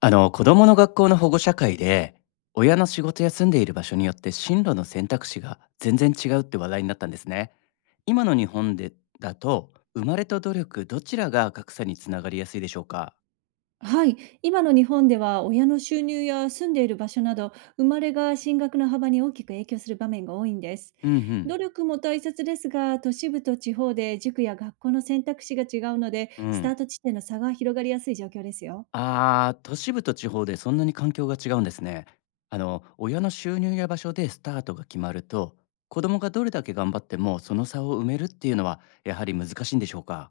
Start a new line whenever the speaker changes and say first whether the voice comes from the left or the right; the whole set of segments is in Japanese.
left: 子供の学校の保護者会で、親の仕事や住んでいる場所によって進路の選択肢が全然違うって話題になったんですね。今の日本でだと、生まれと努力どちらが格差につながりやすいでしょうか？
right: はい、今の日本では親の収入や住んでいる場所など生まれが進学の幅に大きく影響する場面が多いんです。
left: うんうん
right: 努力も大切ですが、都市部と地方で塾や学校の選択肢が違うので、
left: う
right: スタ
left: ん。
right: ート地点の差が広がりやすい状況ですよ。
left: あー、都市部と地方でそんなに環境が違うんですね。親の収入や場所でスタートが決まると、子供がどれだけ頑張ってもその差を埋めるっていうのはやはり難しいんでしょうか？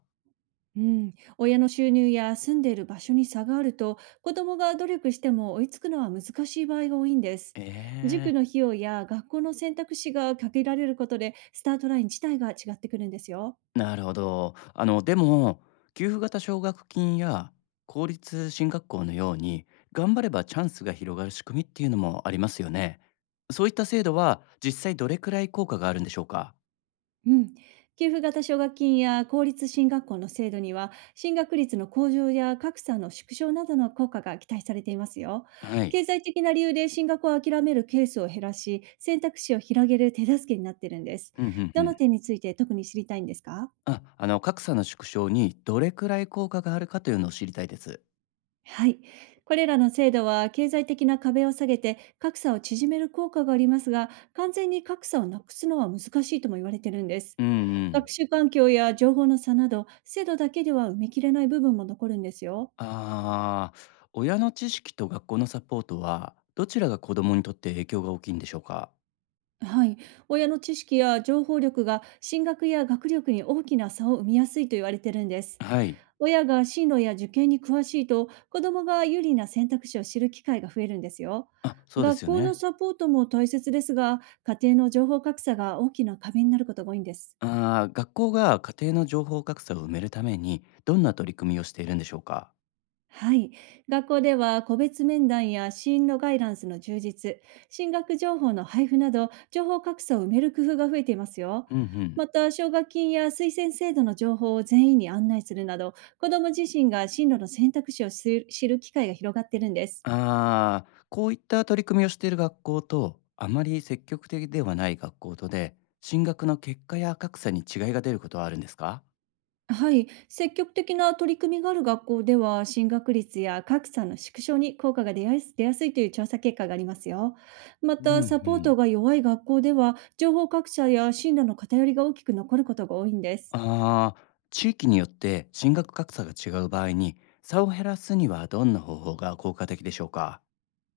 right: うん、親の収入や住んでいる場所に差があると、子どもが努力しても追いつくのは難しい場合が多いんです。
left: え
right: 塾の
left: え。
right: 費用や学校の選択肢が限られることで、スタートライン自体が違ってくるんですよ。
left: なるほど。でも、給付型奨学金や公立進学校のように、頑張ればチャンスが広がる仕組みっていうのもありますよね。そういった制度は実際どれくらい効果があるんでしょうか？
right: うん、給付型奨学金や公立進学校の制度には、進学率の向上や格差の縮小などの効果が期待されていますよ。
left: はい。
right: 経済的な理由で進学を諦めるケースを減らし、選択肢を広げる手助けになっているんです。
left: うんうん
right: ど
left: う
right: の
left: ん。
right: 点について特に知りたいんですか？
left: あ、格差の縮小にどれくらい効果があるかというのを知りたいです。
right: はい。これらの制度は経済的な壁を下げて格差を縮める効果がありますが、完全に格差をなくすのは難しいとも言われてるんです。
left: うんう
right: 学
left: ん。
right: 習環境や情報の差など、制度だけでは埋めきれない部分も残るんですよ。
left: ああ、親の知識と学校のサポートは、どちらが子供にとって影響が大きいんでしょうか？
right: はい、親の知識や情報力が進学や学力に大きな差を生みやすいと言われてるんです。
left: はい。
right: 親が進路や受験に詳しいと、子どもが有利な選択肢を知る機会が増えるんですよ。
left: あ、そうです
right: 学
left: よ
right: 校の
left: ね。
right: サポートも大切ですが、家庭の情報格差が大きな壁になることが多いんです。
left: ああ、学校が家庭の情報格差を埋めるためにどんな取り組みをしているんでしょうか？
right: はい。学校では個別面談や進路ガイダンスの充実、進学情報の配布など、情報格差を埋める工夫が増えていますよ。
left: うんうん。
right: また、奨学金や推薦制度の情報を全員に案内するなど、子ども自身が進路の選択肢を知る機会が広がっているんです。
left: ああ、こういった取り組みをしている学校と、あまり積極的ではない学校とで、進学の結果や格差に違いが出ることはあるんですか？
right: はい、積極的な取り組みがある学校では、進学率や格差の縮小に効果が出やすいという調査結果がありますよ。ま
left: うんう
right: た、サポート
left: ん。
right: が弱い学校では、情報格差や進路の偏りが大きく残ることが多いんです。
left: ああ、地域によって進学格差が違う場合に、差を減らすにはどんな方法が効果的でしょうか？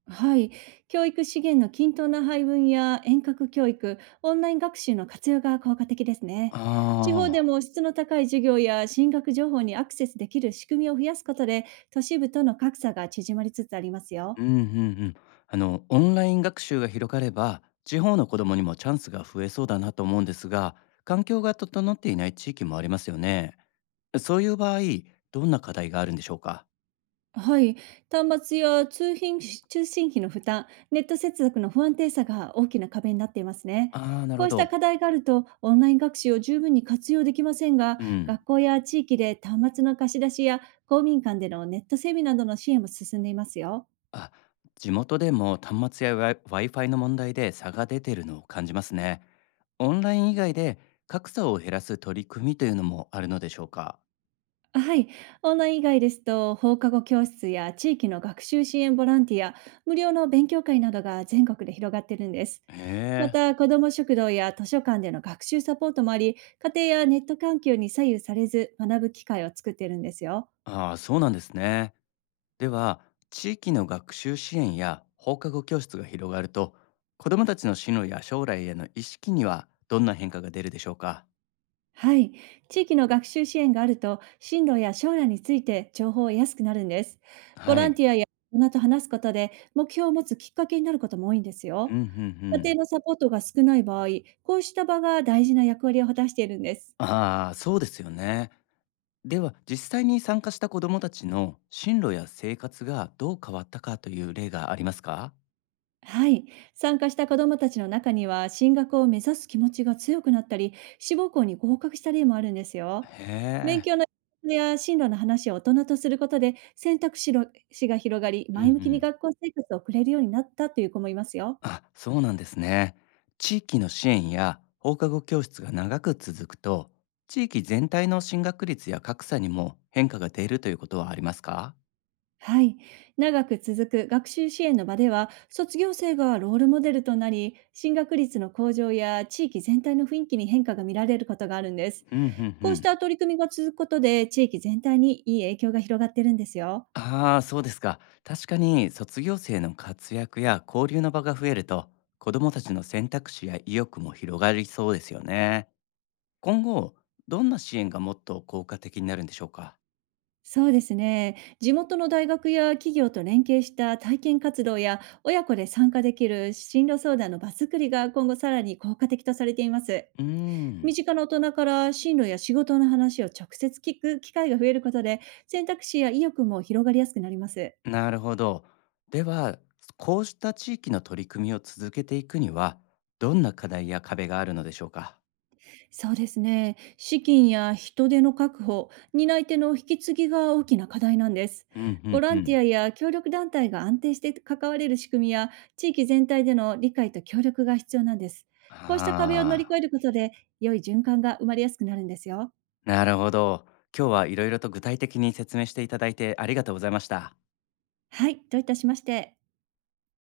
right: はい、教育資源の均等な配分や遠隔教育、オンライン学習の活用が効果的ですね。地方で
left: ああ。
right: も質の高い授業や進学情報にアクセスできる仕組みを増やすことで、都市部との格差が縮まりつつありますよ。
left: うんうんうん。オンライン学習が広がれば、地方の子どもにもチャンスが増えそうだなと思うんですが、環境が整っていない地域もありますよね。そういう場合、どんな課題があるんでしょうか？
right: はい、端末や通信費の負担、ネット接続の不安定さが大きな壁になっていますね。
left: ああー、なる
right: こ
left: ほ
right: うした
left: ど。
right: 課題があると、オンライン学習を十分に活用できませんが、
left: うん。
right: 学校や地域で端末の貸し出しや公民館でのネット整備などの支援も進んでいますよ。
left: あ、地元でも端末や Wi-Fi の問題で差が出てるのを感じますね。オンライン以外で格差を減らす取り組みというのもあるのでしょうか？
right: はい、オンライン以外ですと、放課後教室や地域の学習支援ボランティア、無料の勉強会などが全国で広がってるんです。
left: へ
right: ま
left: え。
right: た、子ども食堂や図書館での学習サポートもあり、家庭やネット環境に左右されず学ぶ機会を作っているんですよ。
left: ああ、そうなんですね。では、地域の学習支援や放課後教室が広がると、子どもたちの進路や将来への意識にはどんな変化が出るでしょうか？
right: はい。地域の学習支援があると、進路や将来について情報を得やすくなるんです。ボ
left: は
right: ラン
left: い。
right: ティアや大人と話すことで、目標を持つきっかけになることも多いんです
left: うん
right: よ。
left: うんう
right: 家庭
left: ん。
right: のサポートが少ない場合、こうした場が大事な役割を果たしているんです。
left: ああ、そうですよね。では、実際に参加した子どもたちの進路や生活がどう変わったかという例がありますか？
right: はい。参加した子どもたちの中には、進学を目指す気持ちが強くなったり、志望校に合格した例もあるんですよ。
left: へ
right: 勉
left: え。
right: 強のや進路の話を大人とすることで、選択肢の肢が広がり、
left: うんう
right: 前向きに
left: ん。
right: 学校生活を送れるようになったという子もいますよ。
left: あ、そうなんですね。地域の支援や放課後教室が長く続くと、地域全体の進学率や格差にも変化が出るということはありますか？
right: はい。長く続く学習支援の場では、卒業生がロールモデルとなり、進学率の向上や地域全体の雰囲気に変化が見られることがあるんです。
left: うんうんう
right: こうし
left: ん。
right: た取り組みが続くことで、地域全体にいい影響が広がってるんですよ。
left: ああ、そうですか。確かに卒業生の活躍や交流の場が増えると、子どもたちの選択肢や意欲も広がりそうですよね。今後、どんな支援がもっと効果的になるんでしょうか？
right: そうですね。地元の大学や企業と連携した体験活動や、親子で参加できる進路相談の場作りが、今後さらに効果的とされています。
left: うー
right: 身
left: ん。
right: 近な大人から進路や仕事の話を直接聞く機会が増えることで、選択肢や意欲も広がりやすくなります。
left: なるほど。では、こうした地域の取り組みを続けていくには、どんな課題や壁があるのでしょうか？
right: そうですね。資金や人手の確保、担い手の引き継ぎが大きな課題なんです。
left: うん
right: ボラ
left: うんう
right: ンティ
left: ん。
right: アや協力団体が安定して関われる仕組みや、地域全体での理解と協力が必要なんです。こうした壁を乗り
left: ああ、
right: 越えることで、良い循環が生まれやすくなるんですよ。
left: なるほど。今日はいろいろと具体的に説明していただいてありがとうございました。
right: はい、どういたしまして。